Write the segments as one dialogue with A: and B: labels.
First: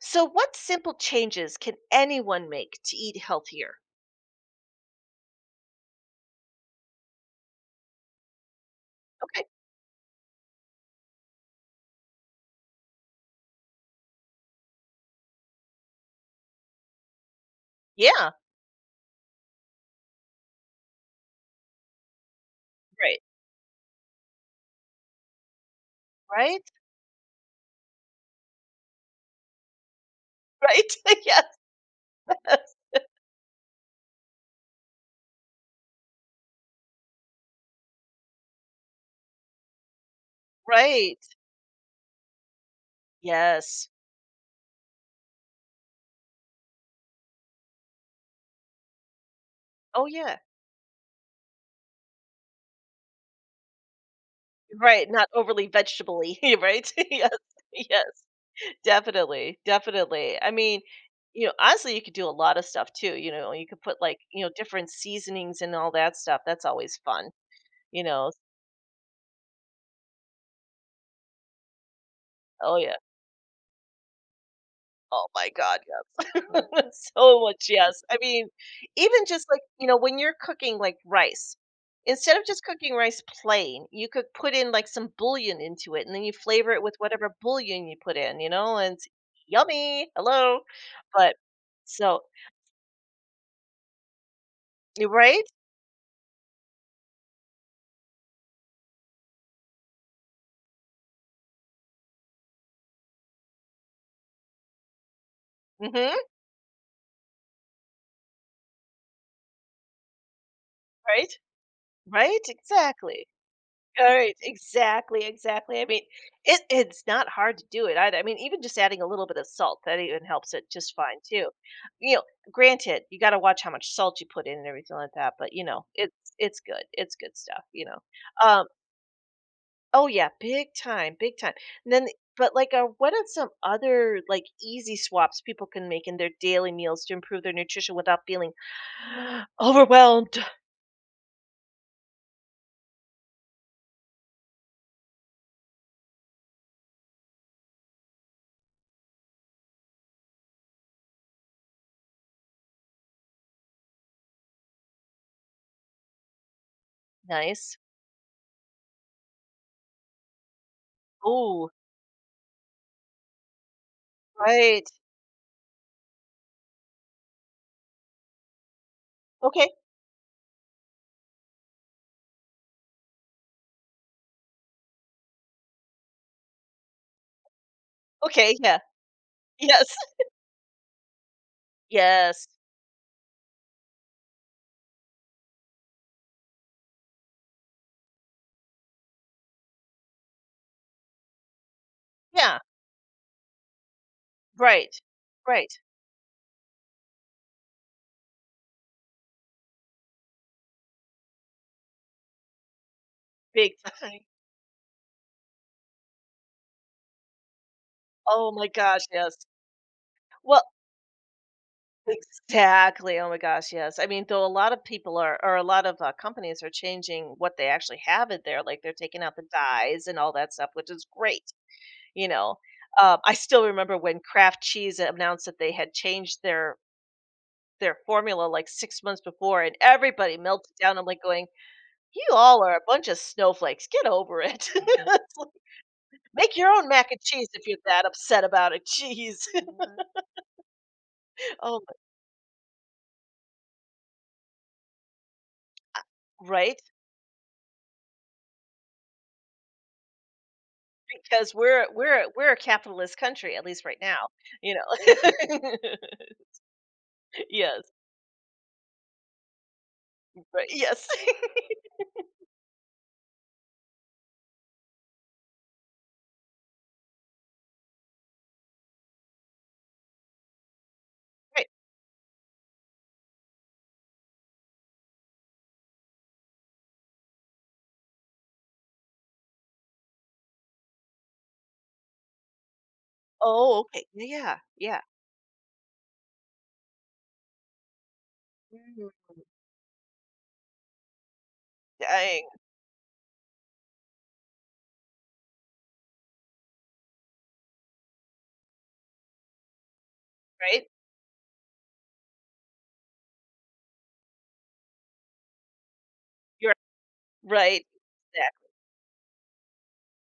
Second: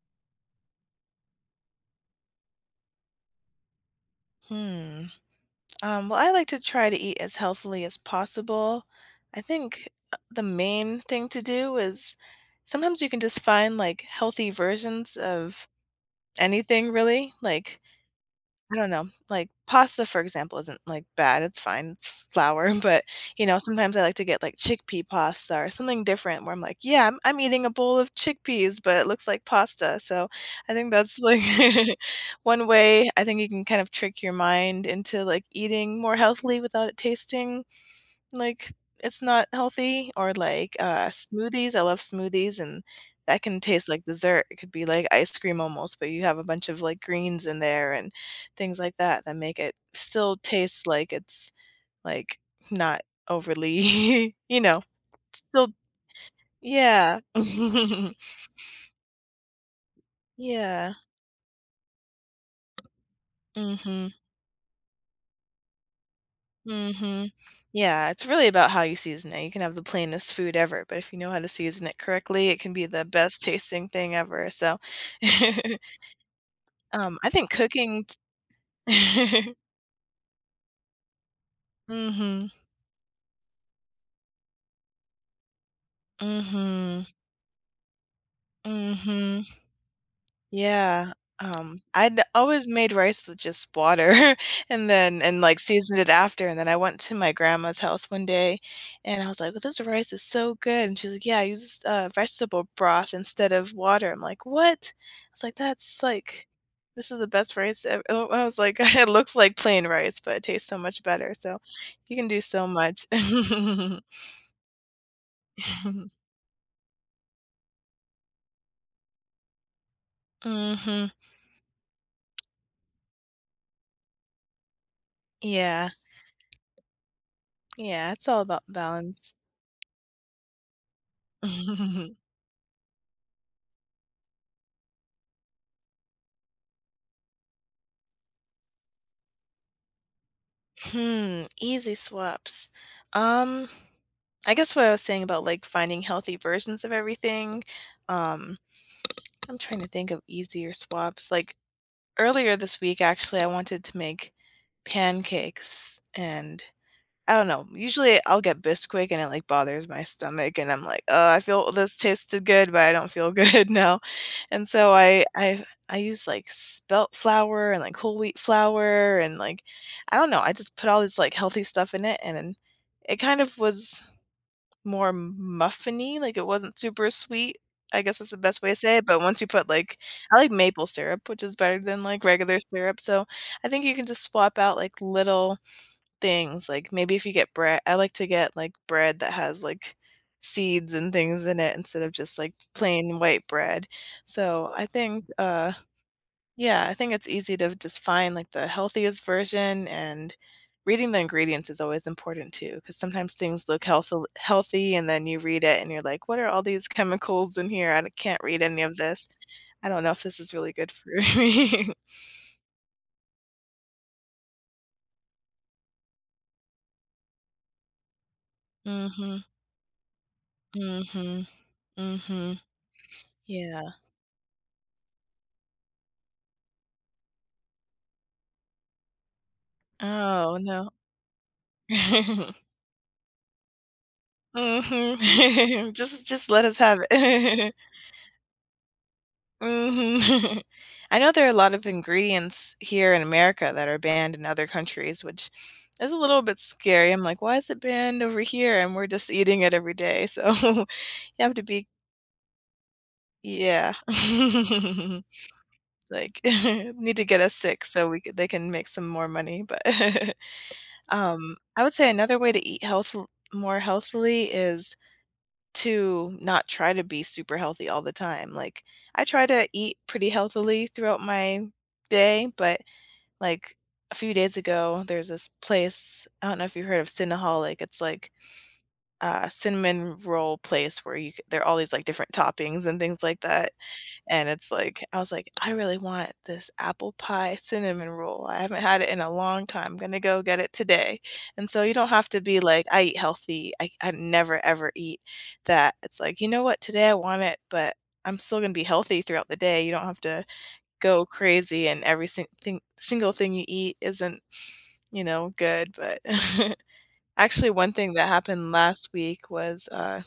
A: So, what simple changes can anyone make to eat healthier?
B: Hmm. Well, I like to try to eat as healthily as possible. I
A: Okay.
B: think the main thing to do is sometimes you can just find like healthy versions of anything, really. Like
A: Yeah.
B: I don't know, like, pasta, for example, isn't, like, bad, it's fine, it's flour, but,
A: Right.
B: sometimes I like to get, like, chickpea pasta or something different where I'm
A: Right.
B: like, "Yeah, I'm eating a bowl of chickpeas, but it looks like pasta," so I think
A: Right.
B: that's, like,
A: Yes.
B: one way I think you can kind of trick your mind into, like, eating more healthily without it tasting like, it's not healthy or, like,
A: Right.
B: smoothies, I love smoothies, and that can
A: Yes.
B: taste like dessert, it could be like ice cream almost, but you have a bunch of, like, greens in there and things like that that make it
A: Oh,
B: still
A: yeah.
B: taste like it's, like, not overly
A: Right. Not overly
B: still.
A: vegetably. Right.
B: Yeah.
A: Yes. Yes. Definitely. Definitely.
B: Yeah.
A: Honestly, you could do a lot of stuff too. You know, you could put
B: Mhm.
A: like, different seasonings and all that stuff. That's always fun.
B: Mhm.
A: You
B: Yeah, it's
A: know,
B: really about how you season it, you can have the plainest food ever, but if you know how to season it correctly, it can
A: oh,
B: be
A: yeah.
B: the best tasting thing ever, so
A: Oh my god, yes.
B: I
A: So
B: think
A: much, yes.
B: cooking.
A: I mean, even just like, when you're cooking like rice, instead of
B: Mhm.
A: just cooking rice plain, you could put in like some bouillon into it and then you flavor it with
B: Mhm.
A: whatever bouillon you put in, and it's
B: Mhm.
A: yummy. Hello.
B: Yeah,
A: But so,
B: I'd always made rice with just water and
A: you're
B: then and,
A: right?
B: like, seasoned it after, and then I went to my grandma's house one day, and I was like, "Well, this rice is so good," and she's like, "Yeah, I used, vegetable broth instead of water." I'm like, "What?" I was like, "That's,
A: Mhm.
B: like this is the best rice ev" I was like, "It looks like plain rice, but it tastes so much
A: Right?
B: better," so you can
A: Right?
B: do so much.
A: Exactly. All right, exactly, exactly. I mean, it's not hard to do it either. I mean, even just adding a little bit of salt, that even helps it just
B: Mhm.
A: fine too. You know, granted, you got to watch how much salt you put in and everything like that, but you know,
B: Yeah.
A: it's it's good. It's good stuff.
B: Yeah, it's all about
A: Um,
B: balance.
A: oh yeah, big time, big time. And then but like what are some other like easy swaps people can make in their daily meals to improve their nutrition without feeling overwhelmed?
B: Hmm, easy swaps. Um, I guess what I was saying about, like, finding healthy versions of everything, um, I'm trying to think of easier swaps, like, earlier this week, actually, I wanted to make pancakes and I don't know.
A: Nice.
B: Usually, I'll get Bisquick and it, like, bothers my stomach, and I'm like, oh, I
A: Oh,
B: feel this tasted good, but I don't feel good now." And
A: right.
B: so I use, like, spelt flour and, like, whole wheat flour and, like,
A: Okay.
B: I don't know, I just put all this, like, healthy stuff in it, and then it kind of was more muffiny, like, it wasn't super sweet, I guess that's the
A: Okay.
B: best way to
A: Yeah.
B: say it, but once you put,
A: Yes.
B: like I like maple syrup, which is better than, like,
A: Yes.
B: regular syrup, so I think you can just swap out, like, little things, like, maybe if you get bread I like to get, like, bread that has, like, seeds and things in it instead of just, like,
A: Yeah.
B: plain white bread. So, I
A: Right.
B: think,
A: Right.
B: yeah, I think it's easy to just find, like, the healthiest version, and reading the ingredients is always important too. Because sometimes things
A: Big
B: look
A: time.
B: healthil healthy, and then you read it and you're like, "What are all these chemicals in here? I d Can't
A: Oh
B: read
A: my
B: any of
A: gosh,
B: this.
A: yes.
B: I don't know if this is
A: Well,
B: really good for me."
A: exactly. Oh my gosh, yes. I mean, though a lot of people are, or a lot of companies are changing what they actually have in there. Like they're taking out the dyes and all that stuff, which is great.
B: Mhm, mhm,
A: You know,
B: mhm.
A: I still
B: Yeah.
A: remember when Kraft Cheese announced that they had changed their formula like 6 months before, and everybody
B: Oh,
A: melted
B: no.
A: down. I'm like going, "You all are a bunch of snowflakes. Get over it." It's
B: Mhm. Just
A: make
B: let
A: your
B: us
A: own
B: have
A: mac and cheese if
B: it.
A: you're that upset about a cheese.
B: Mhm. I know there are a lot
A: Oh,
B: of
A: my
B: ingredients here in America that are banned in other countries, which is a little bit
A: right?
B: scary. I'm like, "Why is it banned over here and we're just eating it every day?" So, you
A: Because
B: have to
A: we're
B: be
A: we're we're a capitalist country, at least
B: yeah.
A: right now, you know?
B: Like, need to get us sick
A: Yes,
B: so we could they can make some more money, but,
A: right, yes,
B: I would say another way to eat health more healthily is to not try to be super healthy all the time. Like, I try to eat pretty healthily throughout my
A: right.
B: day, but like a few days ago, there's this place. I don't know if you heard of Cinnaholic. It's like a cinnamon roll place where you c- there are all these like different toppings and things like that.
A: Oh, okay.
B: And
A: Yeah,
B: it's
A: yeah,
B: like I was like, "I really want this apple pie cinnamon roll. I
A: yeah.
B: haven't had
A: Mhm.
B: it in a long time. I'm gonna go get it today." And so you don't have to
A: Dang,
B: be like, "I eat healthy. I never ever eat that." It's like, "You know what? Today I want it, but I'm still gonna be healthy throughout the day." You don't have to
A: right?
B: go crazy and every single thing you eat isn't, you know, good, but
A: You're
B: actually
A: right.
B: one thing that
A: Exact
B: happened last week was,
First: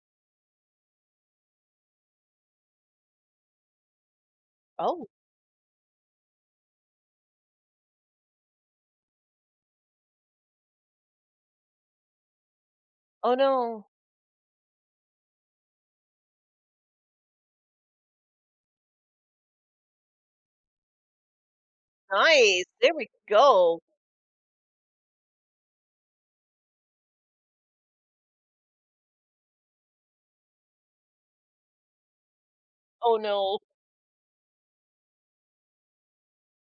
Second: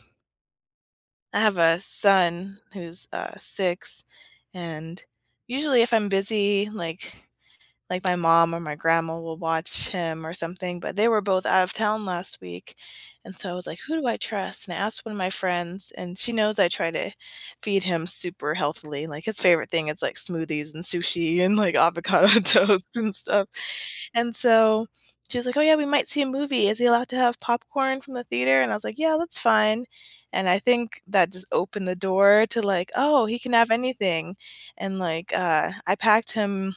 B: I have a son who's, 6, and
A: oh,
B: usually if I'm busy, like my mom or my grandma will watch him or something, but they were both out of town last week,
A: oh,
B: and so I was like,
A: no.
B: "Who do I trust?" And I asked one of my friends, and she knows I try to feed him super healthily, like, his favorite thing is, like, smoothies and sushi and, like, avocado
A: Nice,
B: toast
A: there we
B: and stuff.
A: go.
B: And so she was like, "Oh, yeah, we might see a movie. Is he allowed to have popcorn from the theater?" And I was like, "Yeah, that's fine." And I think that just opened the door to, like,
A: Oh,
B: "Oh, he can
A: no.
B: have anything." And, like, I packed him,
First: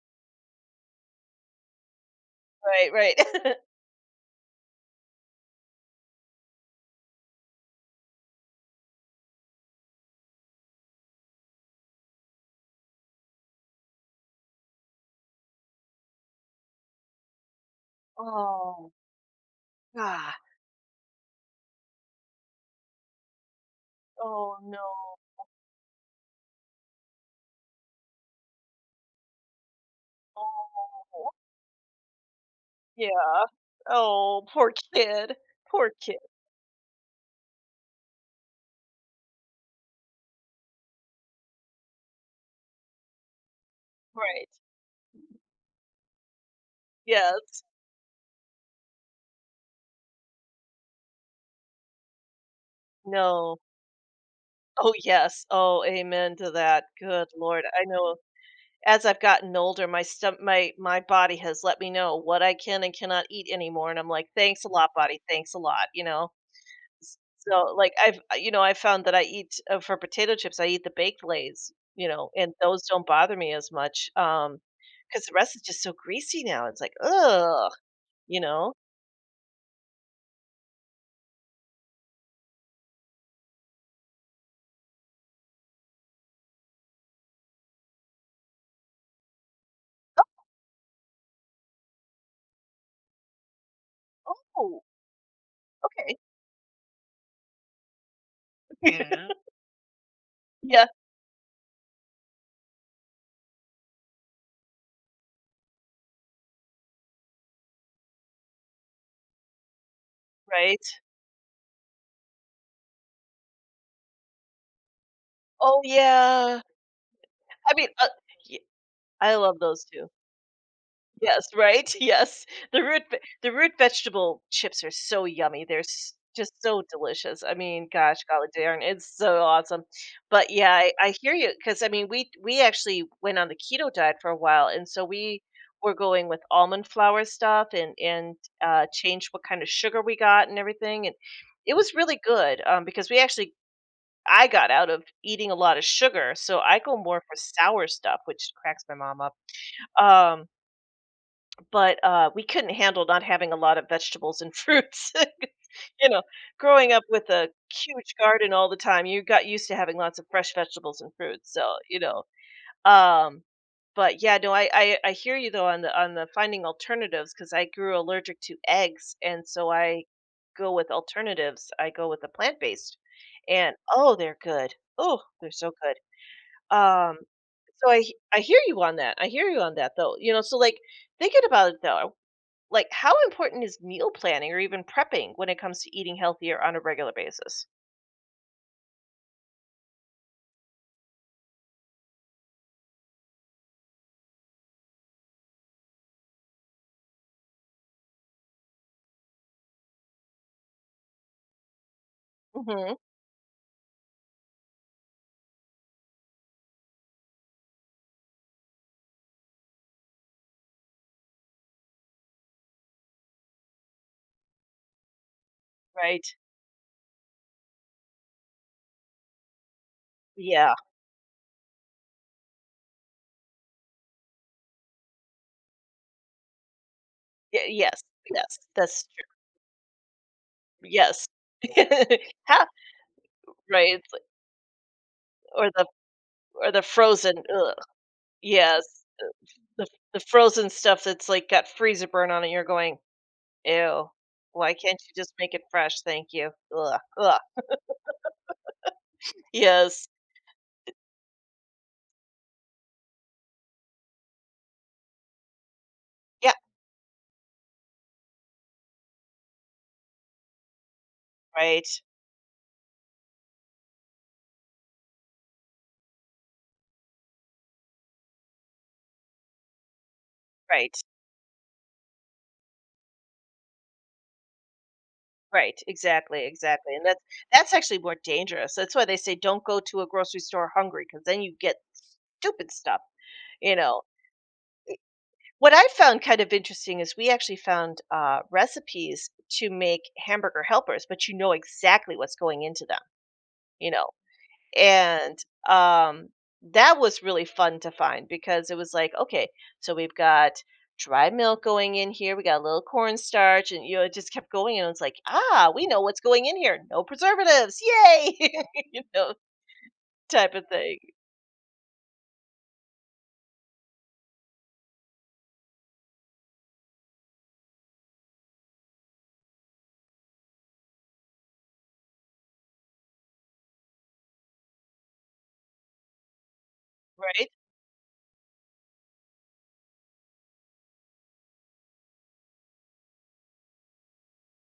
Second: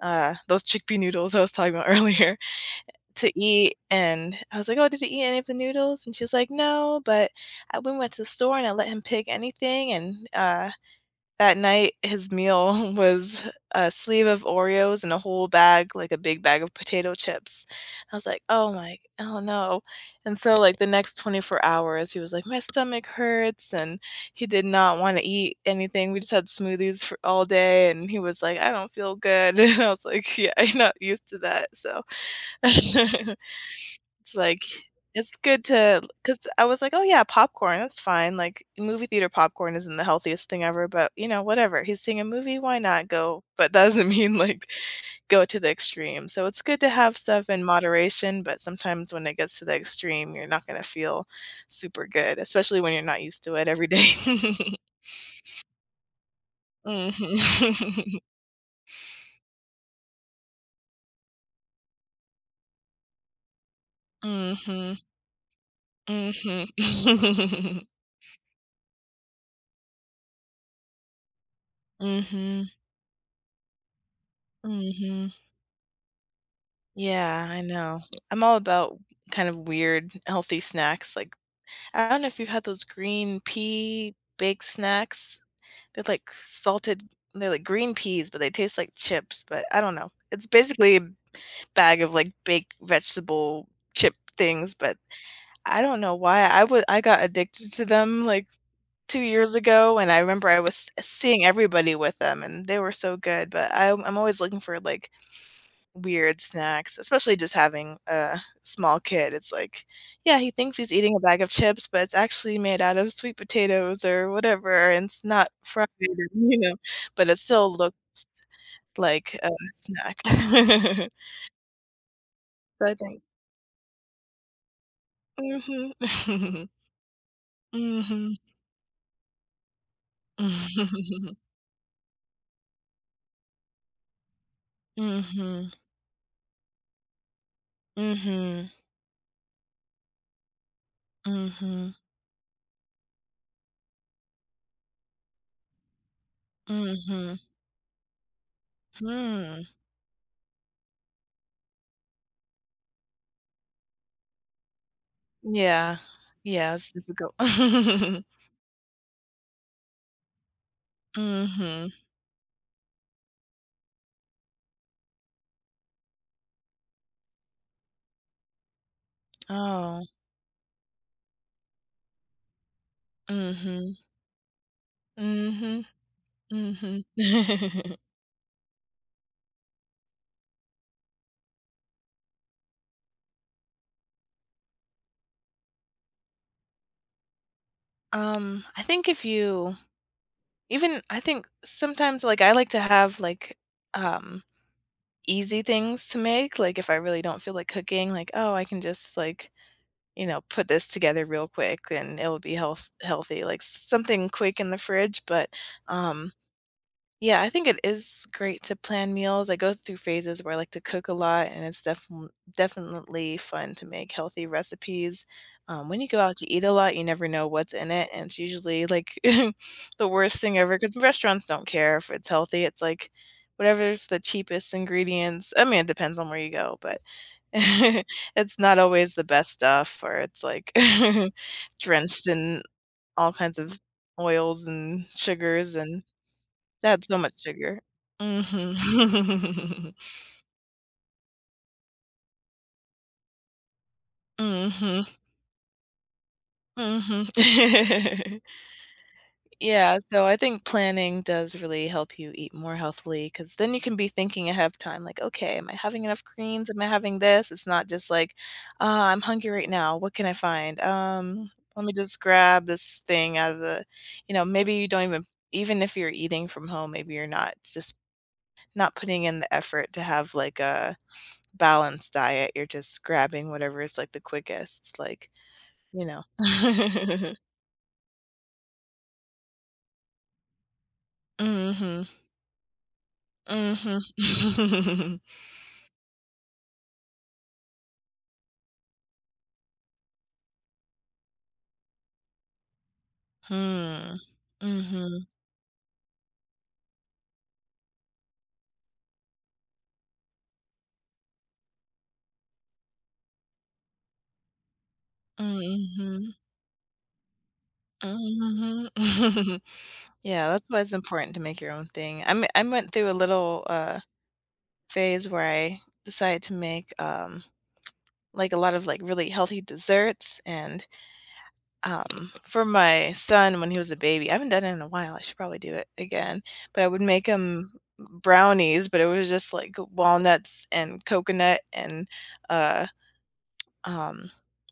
B: those chickpea noodles I was talking about earlier
A: Right, right.
B: to eat, and I was like, "Oh, did you eat any of the noodles?" And she was like, "No, but I we went to the store and I let him pick anything, and, that night, his meal was a sleeve of Oreos and a whole bag, like a big bag of potato chips. I was like, "Oh
A: Oh,
B: my oh no,"
A: god.
B: and so, like, the next 24 hours, he was like, "My stomach hurts," and he
A: Oh,
B: did
A: no.
B: not wanna eat anything. We just had smoothies for all day, and he was like, "I don't feel good," and I was like, "Yeah, I'm not used
A: Oh.
B: to that," so
A: Yeah. Oh,
B: Like,
A: poor kid.
B: it's good
A: Poor
B: to,
A: kid.
B: cause I was like, "Oh, yeah, popcorn, that's fine." Like, movie theater popcorn isn't the healthiest thing ever, but, you know, whatever. He's seeing a movie, why not go? But that doesn't mean,
A: Right.
B: like, go to the extreme. So it's good to have stuff in
A: Yes.
B: moderation, but sometimes when it gets to the extreme, you're not gonna feel super good, especially when you're not used to
A: No.
B: it every day.
A: Oh, yes. Oh, amen to that. Good Lord. I know
B: Mhm.
A: as I've gotten older, my stom my my body has let me know what I can and cannot eat anymore, and I'm like, "Thanks a lot,
B: Mhm.
A: body. Thanks a lot," you know?
B: Mhm.
A: S so, like, I've I you know, I found that I eat for potato chips, I eat the baked Lay's, you know, and
B: Mhm.
A: those don't bother me as much. Because
B: Mhm.
A: the rest is just so greasy now. It's like,
B: Yeah, I
A: "Ugh,"
B: know.
A: you
B: I'm all
A: know?
B: about kind of weird, healthy snacks. Like, I don't know if you've had those green pea baked snacks. They're like salted, they're like green peas, but they taste like chips. But I don't know. It's basically a bag of like baked vegetable chip things.
A: "Oh,
B: But I don't know
A: okay."
B: why I would, I got addicted to them like two years ago. And I remember I
A: Yeah,
B: was seeing everybody with them and they were so good. But I, I'm always looking for like, weird snacks, especially just having a small kid, it's like, yeah, he thinks
A: right.
B: he's eating a bag of chips, but it's actually made out of sweet potatoes or whatever, and it's not
A: Oh,
B: fried, and, you
A: yeah.
B: know, but it
A: I
B: still
A: mean,
B: looked
A: y I
B: like a
A: love those too.
B: snack.
A: Yes, right? Yes. The
B: So I
A: root ve
B: think
A: the root vegetable chips are so yummy. They're
B: mm.
A: s Just
B: Mhm.
A: so delicious. I mean, gosh,
B: mm.
A: golly darn, it's so awesome. But yeah, I hear
B: Mhm.
A: you because I mean, we actually went on the keto diet for a while, and so we
B: mm.
A: were going with almond flour stuff and
B: Mhm.
A: and,
B: mm.
A: uh, changed what kind of sugar we got and everything, and it
B: Mhm.
A: was really good, because we actually I got out of eating a lot of sugar, so
B: mm.
A: I
B: Mhm. mm.
A: go more
B: Mhm.
A: for
B: mm.
A: sour stuff, which cracks my mom up.
B: Hmm.
A: Um, but we couldn't handle not having a lot of vegetables and fruits.
B: Yeah.
A: You know,
B: Yeah,
A: growing
B: it's
A: up with
B: difficult.
A: a huge
B: mm.
A: garden all the time, you got used to having lots of fresh vegetables and fruits, so,
B: Mhm.
A: you know, um, but yeah, no, I hear you though on the finding alternatives because I grew allergic to eggs, and so I
B: Oh.
A: go with alternatives. I go with the plant-based,
B: mm.
A: and,
B: Mhm.
A: oh, they're good. Oh, they're so
B: mm.
A: good.
B: Mhm. Mhm.
A: Um, so I hear you on that. I hear you on that though. You know, so like thinking about it though, like how important is meal planning or even prepping when it comes to eating healthier on a regular basis?
B: I think if you even I think sometimes, like, I like to have, like, um, easy things to make, like, if I really don't feel like cooking, like, "Oh, I can just, like, you know, put this together real quick, and it'll be health
A: Hmm.
B: healthy," like, something quick in the fridge, but, um yeah, I think it is great to plan meals. I go through phases where I like to cook a lot, and it's definitely fun to make healthy recipes. When you go
A: Right.
B: out to eat a lot, you never know what's in it, and it's usually like the worst thing
A: Yeah.
B: ever because restaurants don't care if it's healthy. It's like whatever's the cheapest ingredients. I mean, it depends on where you go, but
A: Y- yes.
B: it's
A: Yes.
B: not
A: That's
B: always the
A: true.
B: best stuff, or it's like
A: Yes.
B: drenched in
A: Half
B: all kinds of
A: right. It's like-
B: oils and
A: Or
B: sugars
A: the
B: and
A: or the
B: that's so much
A: frozen. Ugh.
B: sugar.
A: Yes. The
B: Mhm.
A: the frozen stuff that's like got freezer burn on it. You're going ew. Why can't you
B: Mhm.
A: just make it fresh? Thank you. Ugh.
B: Mhm.
A: Ugh.
B: Yeah,
A: Yes.
B: so I think planning does really help you eat more healthily because then you can be thinking ahead of time, like, "Okay, am I having enough
A: Yeah.
B: greens? Am I having this?" It's not just like, "Ah, I'm hungry right now. What can I find? Let
A: Right.
B: me just grab this thing out of the" you know, maybe you don't even if you're eating from home, maybe you're not putting in the effort to have, like,
A: Right,
B: a balanced diet, you're just grabbing whatever is, like, the quickest, like,
A: right,
B: you know.
A: exactly, exactly, and that's that's actually more dangerous. That's why they say don't go to a grocery store hungry because then you get
B: Mhm.
A: stupid stuff, you
B: Mhm.
A: know? What I found kind of interesting is we actually found, recipes to make hamburger helpers, but you know exactly what's going into them, you know?
B: Hmm. Mhm.
A: And um that was really fun to find because it was like, okay, so we've got dry milk going in here, we got a little cornstarch, and you know, it just kept going and it's like, ah, we know what's
B: mm
A: going in here. No preservatives. Yay!
B: Mhm.
A: You know,
B: Mhm. Yeah,
A: type of
B: that's why it's
A: thing.
B: important to make your own thing. I went through a little, phase where I decided to make, like, a lot of, like, really healthy desserts and for my son when he was a baby. I haven't done it in a while. I should probably do it again. But I would make
A: Right?
B: him brownies, but it was just like walnuts and coconut and uh, um,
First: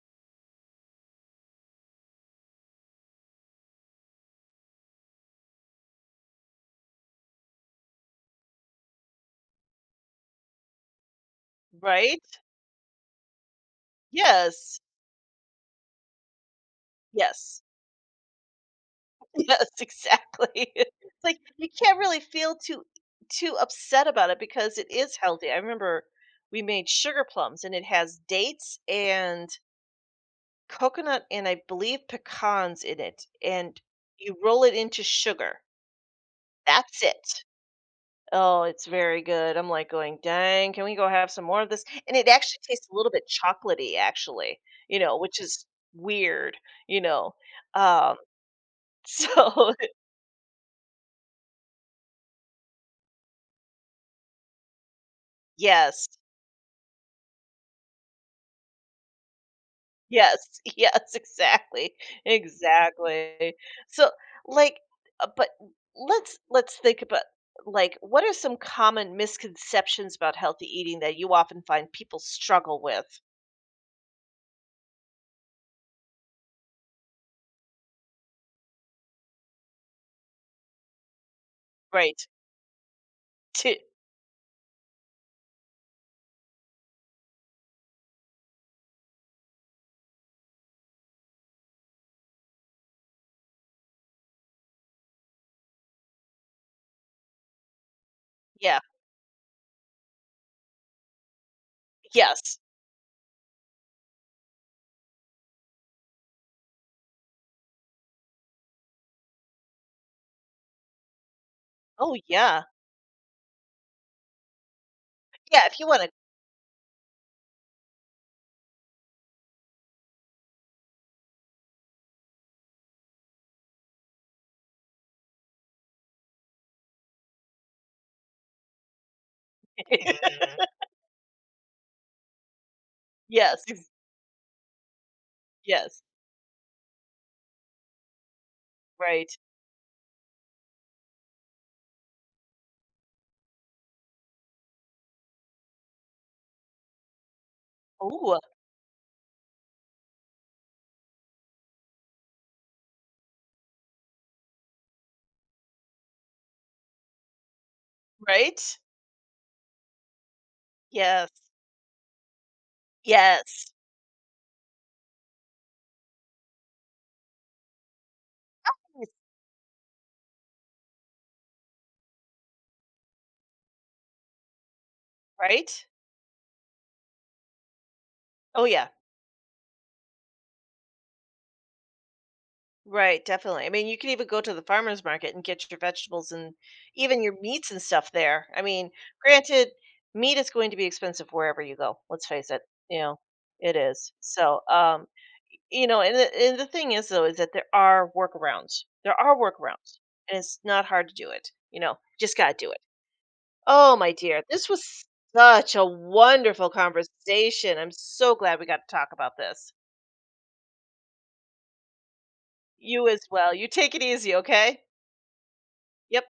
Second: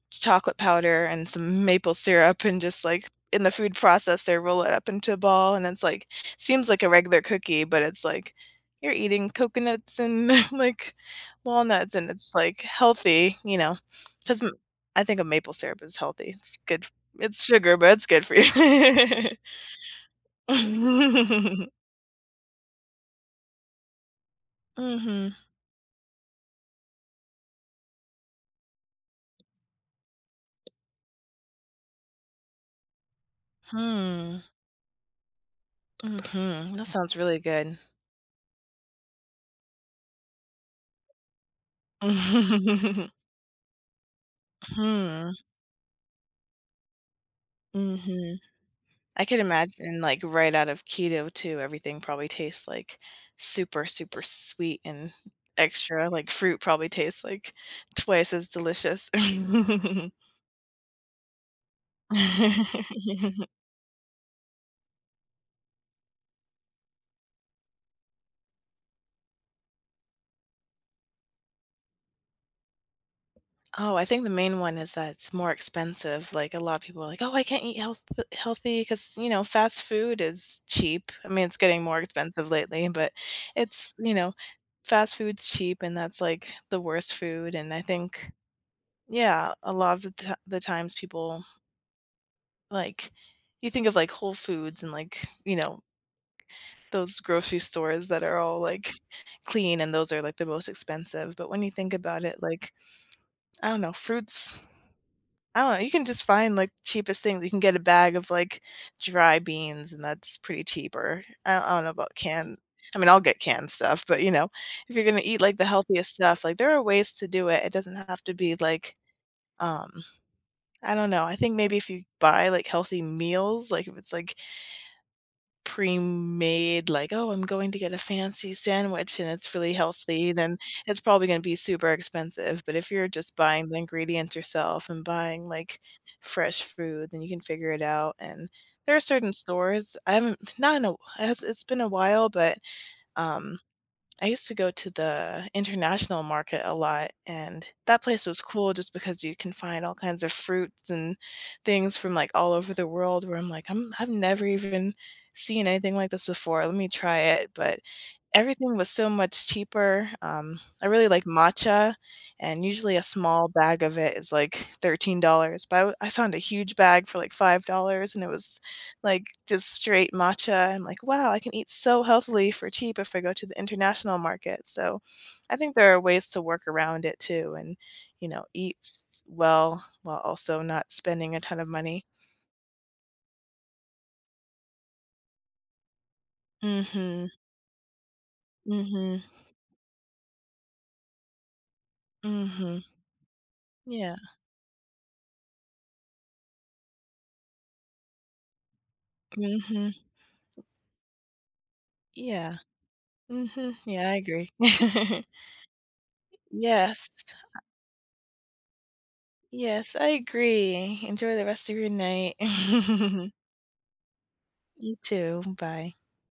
B: chocolate powder and some maple syrup and just, like, in the food processor, roll it up into a ball, and it's, like, seems like a regular cookie, but it's, like, you're eating coconuts and, like, walnuts, and
A: Right?
B: it's, like, healthy, you know? Because
A: Yes.
B: I think a maple syrup is healthy. It's good, it's
A: Yes.
B: sugar, but it's good for you.
A: Yes, exactly. It's like you can't really feel too upset about it because it is
B: Mhm.
A: healthy. I remember we made sugar plums and it has dates and coconut and I believe pecans in it, and you
B: Hmm.
A: roll it into sugar.
B: Mhm. That
A: That's
B: sounds really
A: it.
B: good.
A: Oh, it's very good. I'm like going, dang, can we go have some more of this? And it actually tastes a little bit chocolatey, actually, you know,
B: Hmm.
A: which is weird, you know. Um,
B: Mhm. I could
A: so
B: imagine, like, right out of keto too, everything probably tastes, like, super, super sweet and
A: yes,
B: extra, like, fruit probably tastes, like, twice as delicious.
A: Yes, yes, exactly, exactly. So, like, but let's think about like what are some common misconceptions about healthy eating that you often find people struggle with?
B: Oh, I think the main one is that it's more expensive, like, a lot of people are like, "Oh, I can't eat healthy because you know, fast food is cheap." I mean, it's getting more
A: Right.
B: expensive lately, but
A: To
B: it's, you know, fast food's cheap and that's, like, the worst food, and I think, yeah, a lot of the times people, like, you think of, like, Whole Foods and, like, you know, those grocery stores that are all,
A: yeah,
B: like, clean, and those are, like, the most expensive, but when you think about it,
A: yes.
B: like, I don't know, fruits, I don't know, you can just find, like, cheapest things. You can get a bag of, like, dry beans, and that's pretty cheap, or I don't know about
A: Oh
B: canned.
A: yeah,
B: I mean, I'll get canned stuff, but, you know, if you're gonna eat, like,
A: yeah.
B: the
A: If you want to,
B: healthiest stuff, like, there are ways to do it. It doesn't have to be, like, um I don't know. I think maybe if you buy, like, healthy meals, like, if it's, like, pre-made, like, "Oh, I'm going to get a fancy sandwich and it's really healthy," then it's probably gonna be super expensive, but if you're just
A: yes,
B: buying the
A: ex-
B: ingredients yourself and buying, like,
A: yes,
B: fresh food, then you can figure it out, and there are
A: right.
B: certain stores I haven't, not in a, it's been a while, but, um, I used to go to the international market a lot, and that place
A: Oh,
B: was cool just because you can find all kinds of fruits and things from, like, all over the world where I'm like, "I'm I've never even seen anything like this before. Let me try it," but
A: right.
B: everything was so much cheaper, I really like
A: Yes,
B: matcha, and usually a small
A: yes,
B: bag of it is, like, $13, but I found a huge bag for, like, $5, and it was, like, just straight matcha. I'm like, "Wow, I can eat so healthily for cheap if I go to the international market." So, I think
A: right.
B: there are ways to work around it too and, you know,
A: Oh
B: eat
A: yeah.
B: s well while also not spending a ton of money.
A: Right, definitely. I mean, you could even go to the farmer's market and get your vegetables and even
B: Mhm.
A: your meats and stuff there. I
B: mm
A: mean,
B: Mhm.
A: granted, meat is going to be expensive wherever you go. Let's face it,
B: Mhm.
A: you know, it is.
B: Yeah.
A: So, you know, and the thing is though is that there are workarounds. There are workarounds,
B: Mhm.
A: and it's not hard to do it. You know, just gotta
B: Yeah.
A: do it.
B: Mhm.
A: Oh
B: Yeah,
A: my
B: I
A: dear,
B: agree.
A: this was such a wonderful
B: Yes.
A: conversation. I'm so glad we got to talk about this.
B: Yes, I agree. Enjoy the rest of your night.
A: You as well. You take it easy, okay?
B: You too. Bye.
A: Yep.